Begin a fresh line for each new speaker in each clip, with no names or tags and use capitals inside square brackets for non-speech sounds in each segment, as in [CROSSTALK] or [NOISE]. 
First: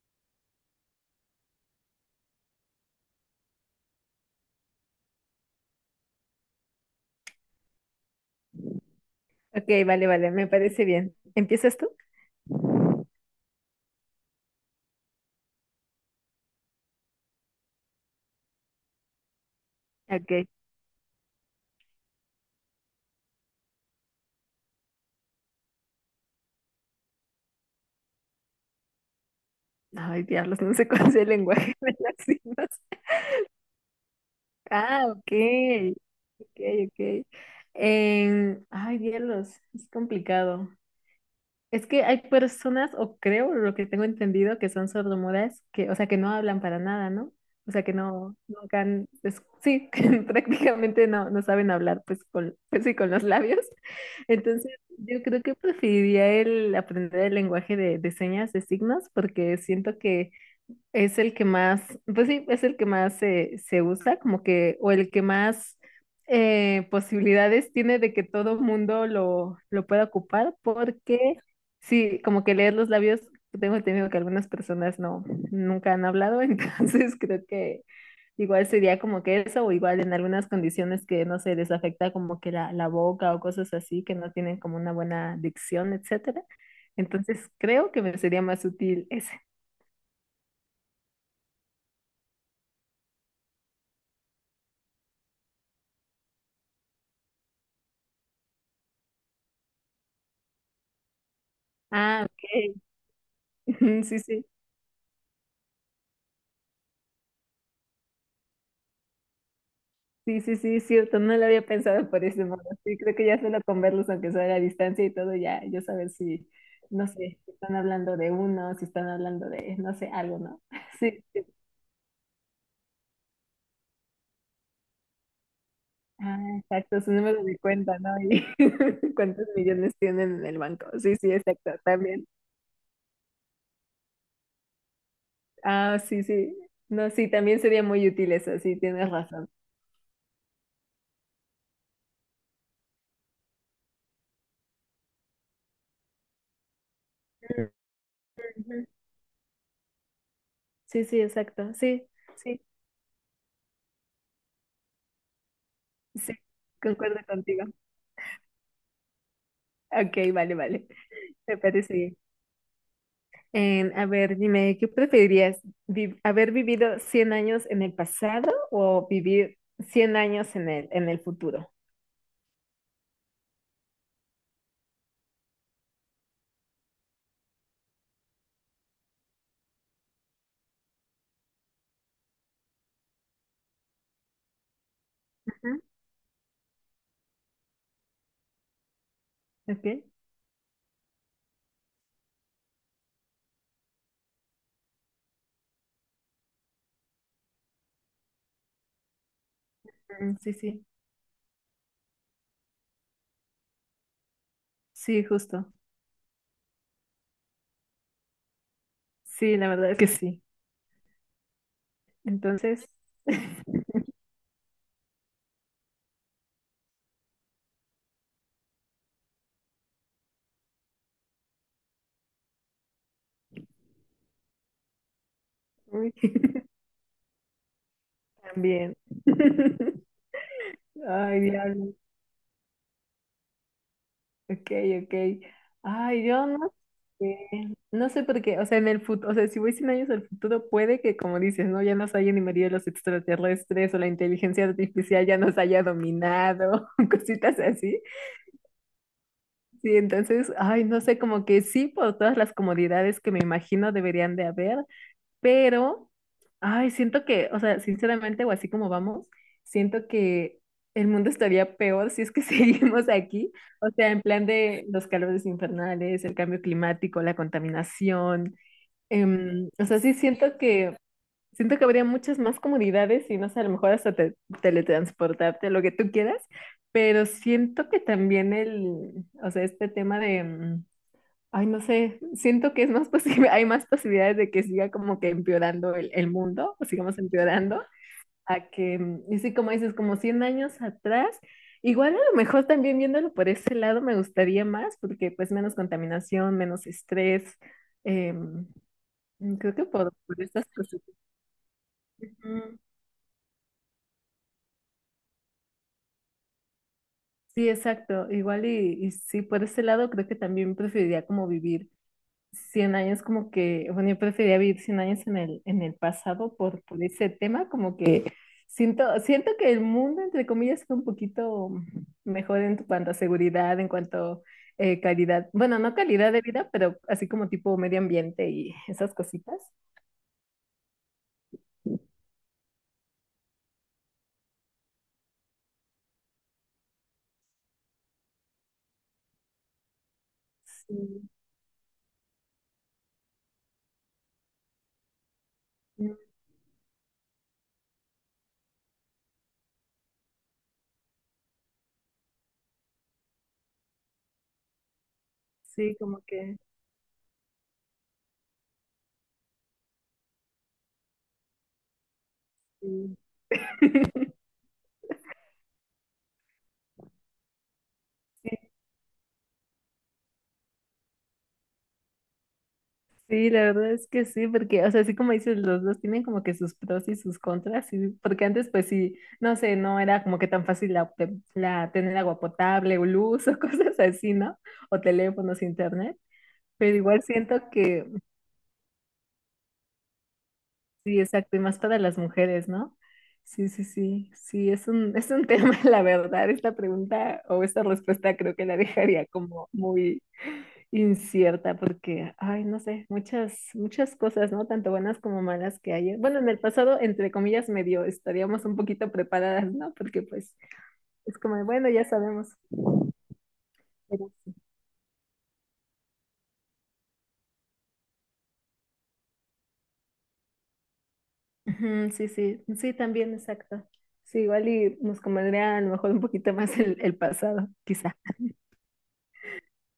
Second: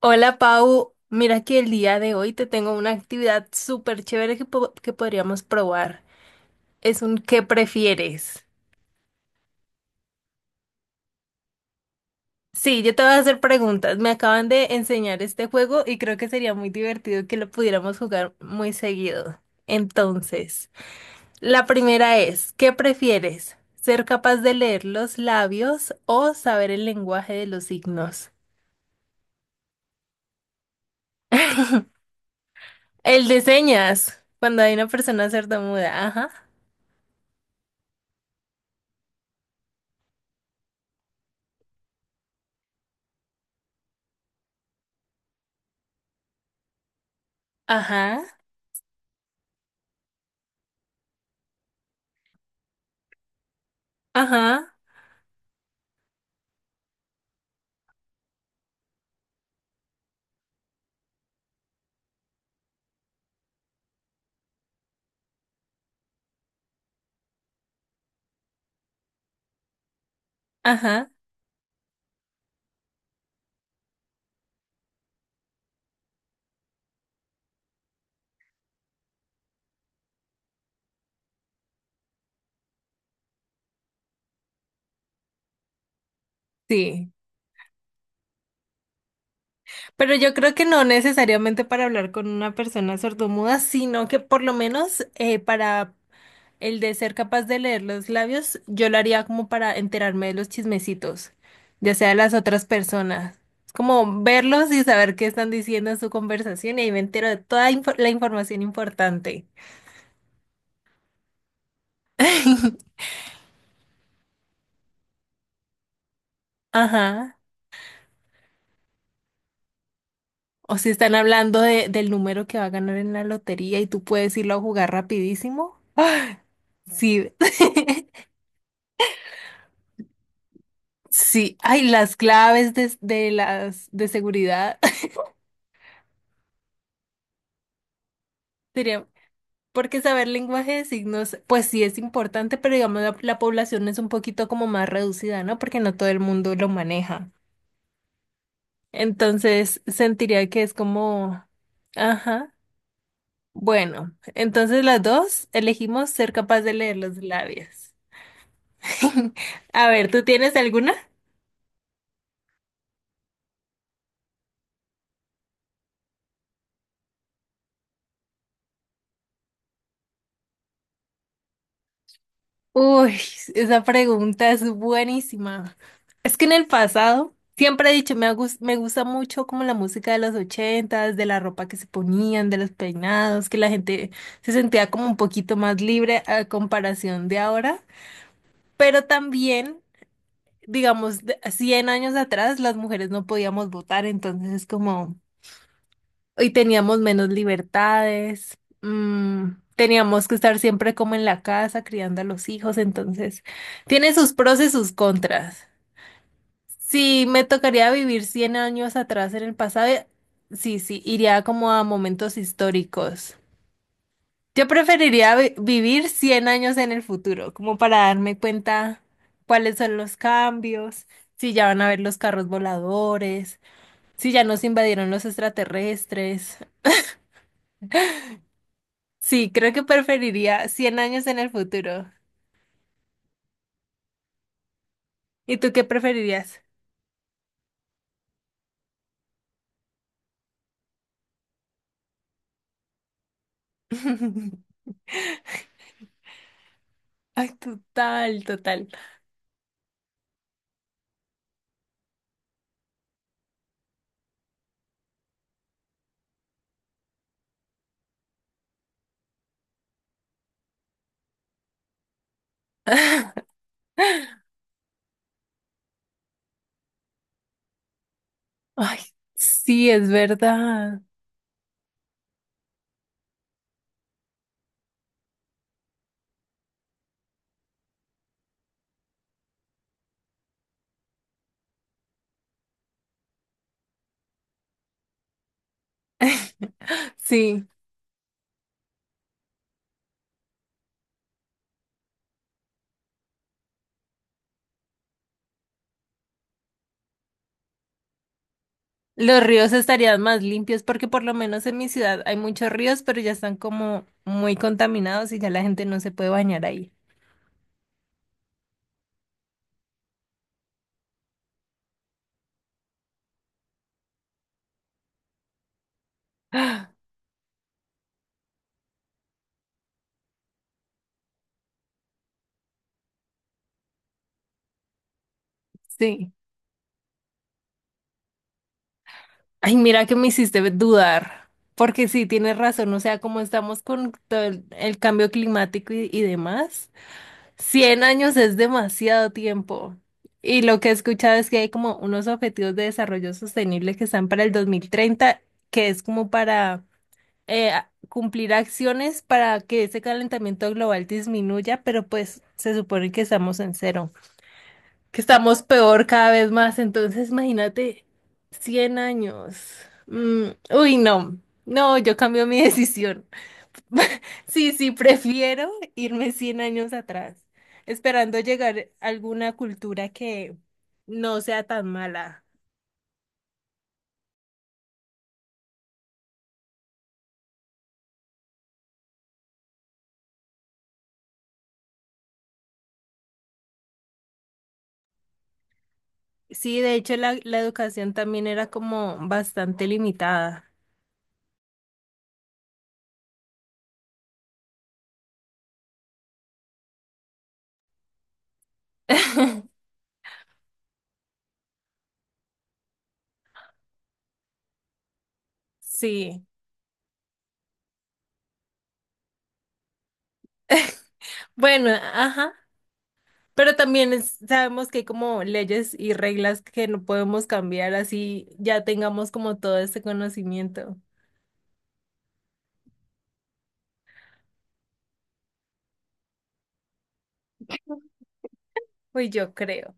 Hola Pau, mira que el día de hoy te tengo una actividad súper chévere que podríamos probar. Es un ¿qué prefieres?
Ok, vale, vale, me parece bien. ¿Empiezas tú?
Sí, yo te voy a hacer preguntas. Me acaban de enseñar este juego y creo que sería muy divertido que lo pudiéramos jugar muy seguido.
Ok.
Entonces, la primera es, ¿qué prefieres? ¿Ser capaz de leer los labios o saber el lenguaje de los signos?
Ay, diablos, no sé cuál es el lenguaje [LAUGHS] de
[LAUGHS]
las signos.
El de señas, cuando hay una
Ah,
persona
ok,
sordomuda. Ajá,
ok, ok. Ay, diablos, es complicado. Es que hay personas, o creo, lo que tengo entendido, que son sordomudas, que, o sea, que no hablan para nada, ¿no? O sea, que
ajá,
no, nunca han, sí, [LAUGHS] que prácticamente no, no saben hablar, pues, con, pues sí, con los labios. [LAUGHS] Entonces,
ajá.
yo creo que preferiría el aprender el lenguaje de señas, de signos, porque siento que es el que más, pues sí, es el que más se usa, como que, o el que más posibilidades tiene de que todo mundo lo pueda ocupar,
Ajá,
porque sí, como que leer los labios, tengo entendido que algunas personas no, nunca han hablado, [LAUGHS] entonces creo que igual sería como que eso, o igual en algunas condiciones que no se les afecta como que la boca o cosas así, que no tienen como una buena dicción, etcétera.
sí.
Entonces creo que me sería más útil ese.
Pero yo creo que no necesariamente para hablar con una persona sordomuda, sino que por lo menos para el de ser capaz de leer los labios, yo lo haría como para enterarme de los chismecitos, ya sea de
Ah,
las otras
ok.
personas. Es
[LAUGHS] Mm, sí,
como
sí,
verlos y saber qué están diciendo en su conversación y ahí me entero de toda la información importante.
sí, sí, sí, cierto, no lo había pensado por ese modo. Sí,
[LAUGHS]
creo que ya solo con verlos, aunque sea a la distancia y todo, ya yo saber si, no
Ajá.
sé, si están hablando de uno, si están hablando de, no sé, algo, ¿no?
O si
[LAUGHS]
están
Sí, sí.
hablando del número que va a ganar en la lotería y tú puedes irlo a jugar rapidísimo.
Ah,
¡Ah!
exacto, su
Sí.
número de cuenta, ¿no?
[LAUGHS]
Y [LAUGHS] cuántos millones tienen en el banco. Sí, sí,
Sí,
exacto,
ay, las
también.
claves de las de seguridad. [LAUGHS]
Ah, sí, sí. No, sí, también sería muy útil eso, sí,
Sería,
tienes razón.
porque saber lenguaje de signos, pues sí es importante, pero digamos la población es un poquito como más reducida, ¿no? Porque no todo el mundo lo maneja.
Ujú.
Entonces, sentiría que es
Sí, sí,
como,
exacto. Sí,
ajá.
sí,
Bueno, entonces las dos elegimos ser
sí,
capaz de leer los
concuerdo contigo.
labios. [LAUGHS] A ver,
Ok,
¿tú
vale,
tienes
vale.
alguna?
Me parece bien. A ver, dime, ¿qué preferirías? ¿Haber vivido 100 años en el pasado o vivir 100 años en el futuro?
Uy, esa pregunta es buenísima. Es que en el pasado siempre he dicho, me gusta mucho como la música de los ochentas, de la ropa que se ponían, de los peinados, que la gente se sentía como un poquito
Ujú,
más libre a comparación de ahora. Pero también,
ok,
digamos, 100 años atrás las mujeres no podíamos votar, entonces es como y teníamos menos libertades, teníamos que
mm, sí,
estar
sí,
siempre como en la casa criando a los hijos, entonces tiene sus pros y sus
sí,
contras.
justo.
Si me tocaría vivir 100 años atrás en el
Sí, la
pasado,
verdad es que sí.
sí, sí, iría como a momentos
Entonces,
históricos.
[LAUGHS]
Yo preferiría vivir 100 años en el futuro, como para darme cuenta cuáles son los cambios, si ya van a haber los carros voladores, si ya nos invadieron los
uy, [LAUGHS]
extraterrestres.
también.
Sí, creo que
[LAUGHS]
preferiría 100 años en
Ay,
el
Dios.
futuro.
Ok, ok.
¿Y tú qué
Ay, yo
preferirías?
no sé. No sé por qué. O sea, en el futuro, o sea, si voy 100 años al futuro, puede que, como dices, ¿no? Ya nos hayan invadido los extraterrestres o la inteligencia
[LAUGHS]
artificial ya nos haya dominado, [LAUGHS]
Ay,
cositas así.
total, total.
Sí, entonces, ay, no sé, como que sí, por todas las comodidades que me imagino deberían de haber, pero, ay, siento que, o sea, sinceramente, o así como vamos, siento que el mundo estaría peor si es que [LAUGHS] seguimos aquí.
[LAUGHS]
O sea, en plan de los calores infernales, el cambio climático, la contaminación.
Ay,
O
sí,
sea,
es
sí
verdad.
siento que habría muchas más comodidades y no sé, a lo mejor hasta teletransportarte, lo que tú quieras. Pero siento que también el, o sea, este tema de, ay, no sé, siento que es más posible, [LAUGHS] hay más posibilidades de que siga como que empeorando el mundo, o
[LAUGHS]
sigamos
Sí,
empeorando, a que, y sí, como dices, como 100 años atrás, igual a lo mejor también viéndolo por ese lado me gustaría más, porque pues menos contaminación, menos estrés, em,
los ríos
creo que por,
estarían
por
más
estas
limpios
cosas.
porque por lo menos en mi ciudad hay muchos
Ujú.
ríos, pero ya están como muy contaminados y ya la gente no se puede bañar ahí.
Sí, exacto, igual y sí, por ese lado creo que también preferiría como vivir 100 años como que, bueno, yo preferiría vivir 100 años en el pasado por,
[GASPS]
por ese tema, como que siento que el mundo, entre comillas, fue un poquito mejor en cuanto a seguridad, en cuanto a calidad, bueno, no calidad
Sí.
de vida, pero así como tipo medio ambiente y esas cositas.
Ay, mira que me hiciste dudar, porque sí, tienes razón, o sea, como estamos con todo el cambio climático y demás. 100 años es demasiado tiempo. Y lo que he
Sí,
escuchado es que hay como unos objetivos de desarrollo sostenible que están para el 2030 que es
no,
como para cumplir acciones para que ese calentamiento global disminuya, pero pues se supone que estamos en cero, que estamos
sí,
peor
como
cada vez
que
más. Entonces, imagínate 100 años. Mm, uy, no, no, yo cambio mi [LAUGHS]
sí.
decisión. [LAUGHS] Sí, sí, prefiero irme 100 años atrás, esperando llegar a alguna cultura que no sea tan mala.
Sí, la verdad es que sí, porque, o sea, así como dices, los dos tienen como que sus pros y sus contras, porque antes pues sí, no sé, no era como que tan fácil tener agua potable o luz o [LAUGHS] cosas así, ¿no? O teléfonos, internet,
Sí, de
pero
hecho
igual
la
siento que
educación también era como bastante limitada.
sí, exacto, y más para las mujeres, ¿no? Sí, sí, sí, sí, es un, tema, [LAUGHS] la verdad, esta pregunta o esta respuesta creo que la dejaría como
[LAUGHS]
muy incierta porque, ay, no sé, muchas, muchas cosas, ¿no? Tanto buenas como malas que hay. Bueno,
Sí,
en el pasado, entre comillas, medio estaríamos un poquito preparadas, ¿no? Porque pues es como, de, bueno,
bueno,
ya sabemos.
ajá, pero también
Pero sí.
sabemos que hay como leyes y reglas que no podemos cambiar así ya tengamos como todo este conocimiento.
Ujú, sí, sí, sí, también, exacto. Sí, igual y nos convendría a lo mejor un poquito más el pasado, quizá.
Pues yo creo.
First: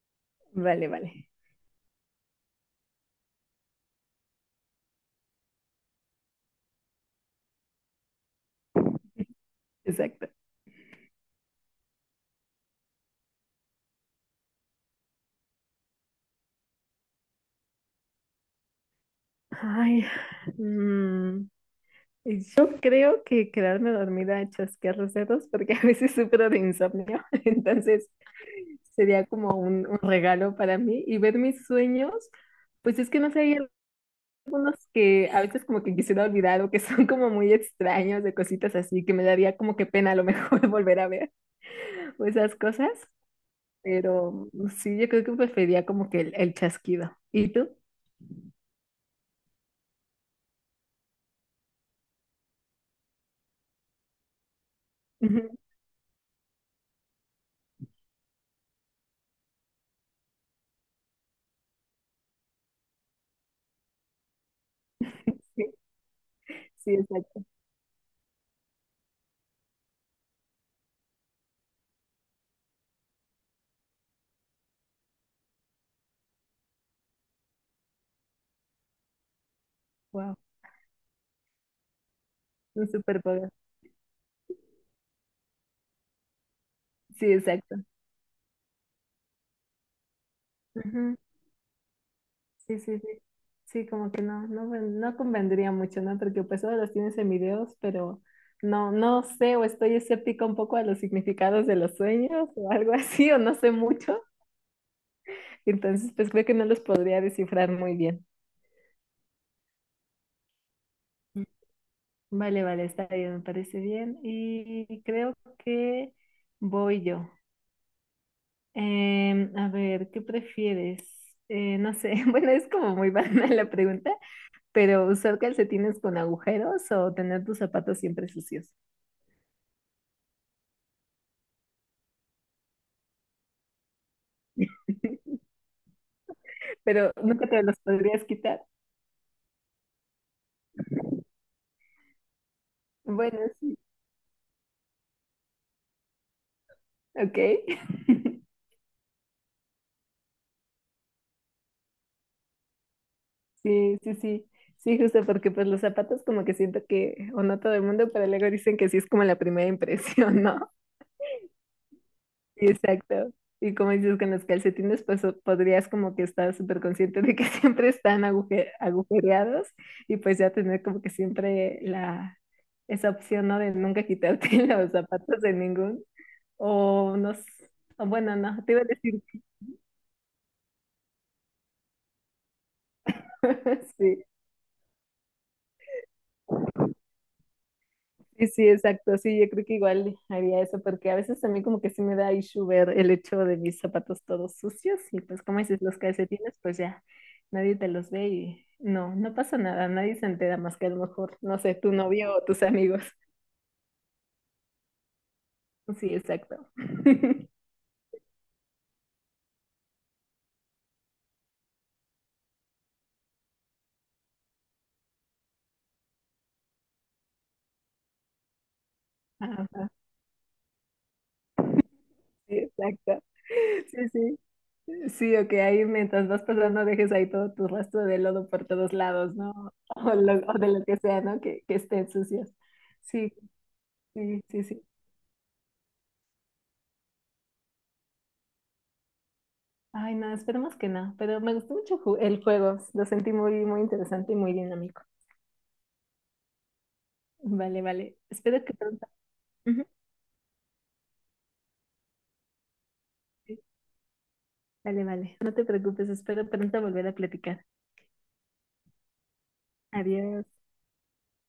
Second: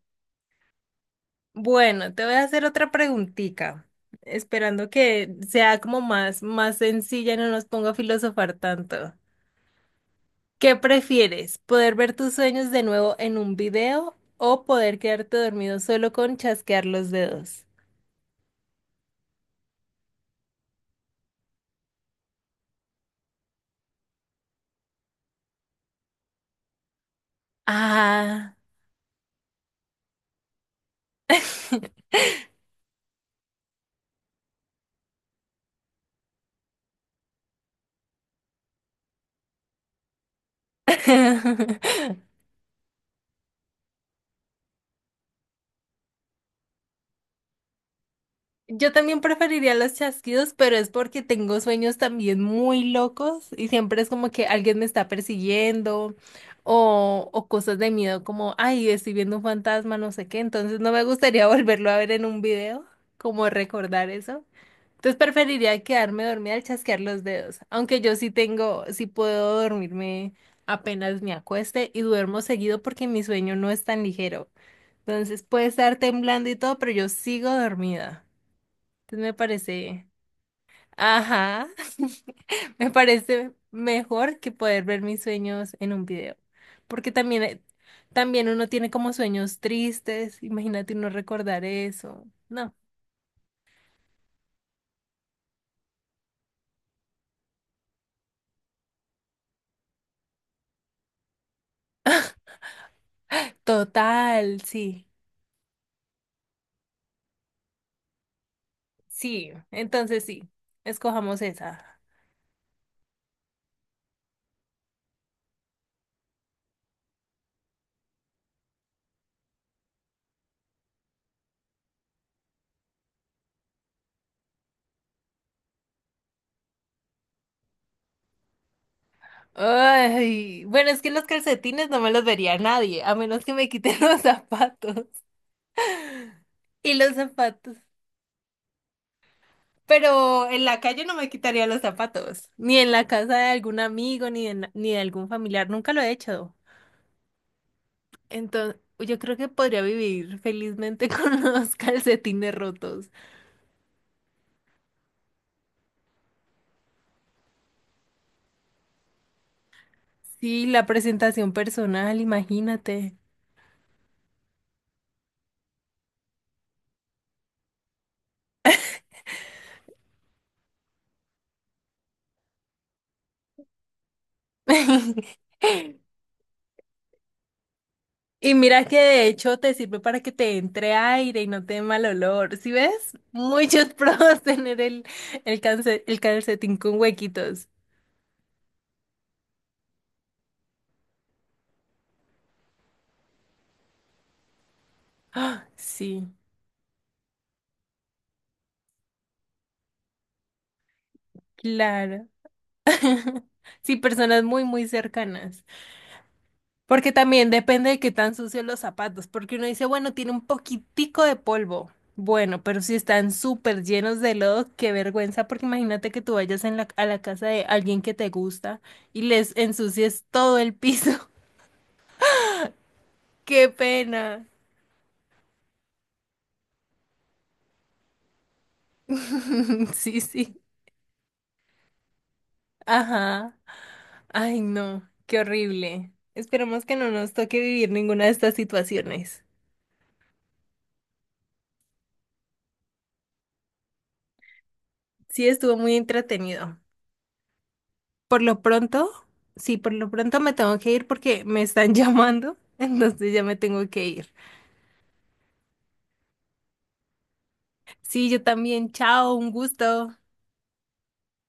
Vale, vale,
Bueno, te voy a hacer otra preguntita, esperando que sea como más, más sencilla y no nos ponga a filosofar tanto.
exacto.
¿Qué prefieres? ¿Poder ver tus sueños de nuevo en un video o poder quedarte dormido solo con chasquear los dedos?
Ay, mm, yo creo que quedarme dormida a chasquear los dedos porque a veces sufro de insomnio, [LAUGHS] entonces,
Ah.
sería como un regalo para mí. Y ver mis sueños, pues es que no sé, hay algunos que a veces como que quisiera olvidar o que son como muy extraños de cositas así, que me daría como que pena a lo mejor [LAUGHS] volver a ver
[LAUGHS]
o esas cosas. Pero sí, yo creo que preferiría como que el chasquido. ¿Y tú?
Yo también preferiría los chasquidos, pero es porque tengo sueños también muy locos y siempre es como que alguien me está
[LAUGHS]
persiguiendo o cosas de miedo como, ay, estoy viendo un fantasma, no sé qué, entonces no me gustaría [LAUGHS] volverlo a ver en un video, como recordar eso. Entonces
Sí,
preferiría quedarme dormida al
sí,
chasquear los
exacto.
dedos, aunque yo sí tengo, sí puedo dormirme apenas me acueste y duermo seguido porque mi sueño no es tan ligero. Entonces puede estar temblando y todo, pero yo sigo dormida. Entonces me parece,
Wow,
ajá, [LAUGHS]
un
me
superpoder.
parece mejor que poder ver mis sueños en un video, porque
Sí,
también,
exacto.
también uno tiene como sueños tristes, imagínate uno recordar eso, no,
Sí, sí, sí. Sí, como que no, no, no convendría mucho, ¿no? Porque pues ahora los tienes en videos, pero no, no sé, o estoy escéptica un poco a los significados de los sueños o algo [LAUGHS] así, o no sé mucho.
total, sí,
Entonces, pues creo que no los podría descifrar muy bien.
sí, entonces sí, escojamos
Mm.
esa.
Vale, vale, está bien, me parece bien. Y creo que voy yo. A ver, ¿qué prefieres? No sé, [LAUGHS] bueno, es como muy [LAUGHS] banal la pregunta. Pero usar calcetines con agujeros o tener tus zapatos siempre sucios.
Ay, bueno, es que los calcetines no me los vería nadie, a menos que me quiten [LAUGHS] los zapatos.
[LAUGHS]
[LAUGHS] Y
Pero
los
nunca te
zapatos.
los podrías quitar.
Pero en la calle no me quitaría los zapatos, ni en la casa
Bueno,
de
sí,
algún amigo, ni de, ni de algún familiar, nunca lo he hecho.
ok. [LAUGHS]
Entonces, yo creo que podría vivir felizmente [LAUGHS] con los calcetines rotos.
Sí, sí, sí. Sí, justo porque pues los zapatos como que siento que, o no todo el mundo, pero luego dicen que sí es como la primera impresión,
Sí,
¿no?
la presentación personal,
Sí,
imagínate.
exacto. Y como dices, con los calcetines, pues podrías como que estar súper consciente de que [LAUGHS] siempre están agujereados y pues ya tener como que siempre esa opción, ¿no? De nunca quitarte [LAUGHS] los zapatos
[LAUGHS]
de ningún. O no, o bueno,
Y
no, te iba a
mira que
decir,
de hecho te sirve para que te entre aire y no te dé mal olor. ¿Sí ves?
[LAUGHS]
Muchos [LAUGHS]
sí.
pros tener el calcetín con huequitos. [GASPS]
Sí, sí, exacto. Sí, yo creo que igual haría eso, porque a veces a mí como que sí me da issue ver el hecho de mis zapatos todos sucios y pues como
Ah,
dices, los
sí,
calcetines, pues ya nadie te los ve y no, no pasa nada, nadie se entera más que a lo mejor, no sé, tu
claro.
novio o tus amigos.
Sí, personas muy, muy cercanas.
Sí, exacto.
Porque
[LAUGHS]
también depende de qué tan sucios los zapatos, porque uno dice, bueno, tiene un poquitico de polvo. Bueno, pero si están súper llenos de lodo, qué vergüenza, porque imagínate que tú vayas a la casa de alguien que te gusta y les
Ajá,
ensucies todo el piso.
sí, exacto.
[LAUGHS] ¡Qué
Sí, sí.
pena!
Sí, o que ahí mientras vas pasando dejes ahí todo tu rastro de lodo por todos lados, ¿no?
[LAUGHS]
[LAUGHS] O,
Sí,
lo- o
sí.
de lo que sea, ¿no? Que estén sucios. Sí,
Ajá.
sí,
Ay,
sí, sí.
no, qué horrible. Esperemos que no nos toque vivir ninguna de estas situaciones.
Ay, no, esperemos que no, pero me gustó mucho el juego, lo sentí muy, muy interesante y muy dinámico.
Sí, estuvo muy entretenido.
Vale, vale,
Por lo
espero que pronto.
pronto, sí,
Ujú,
por lo pronto me tengo que ir porque me están [LAUGHS] llamando, entonces ya me
sí,
tengo que ir.
vale, vale, no te preocupes, espero pronto volver a platicar.
Sí, yo también, chao, un gusto.
Adiós.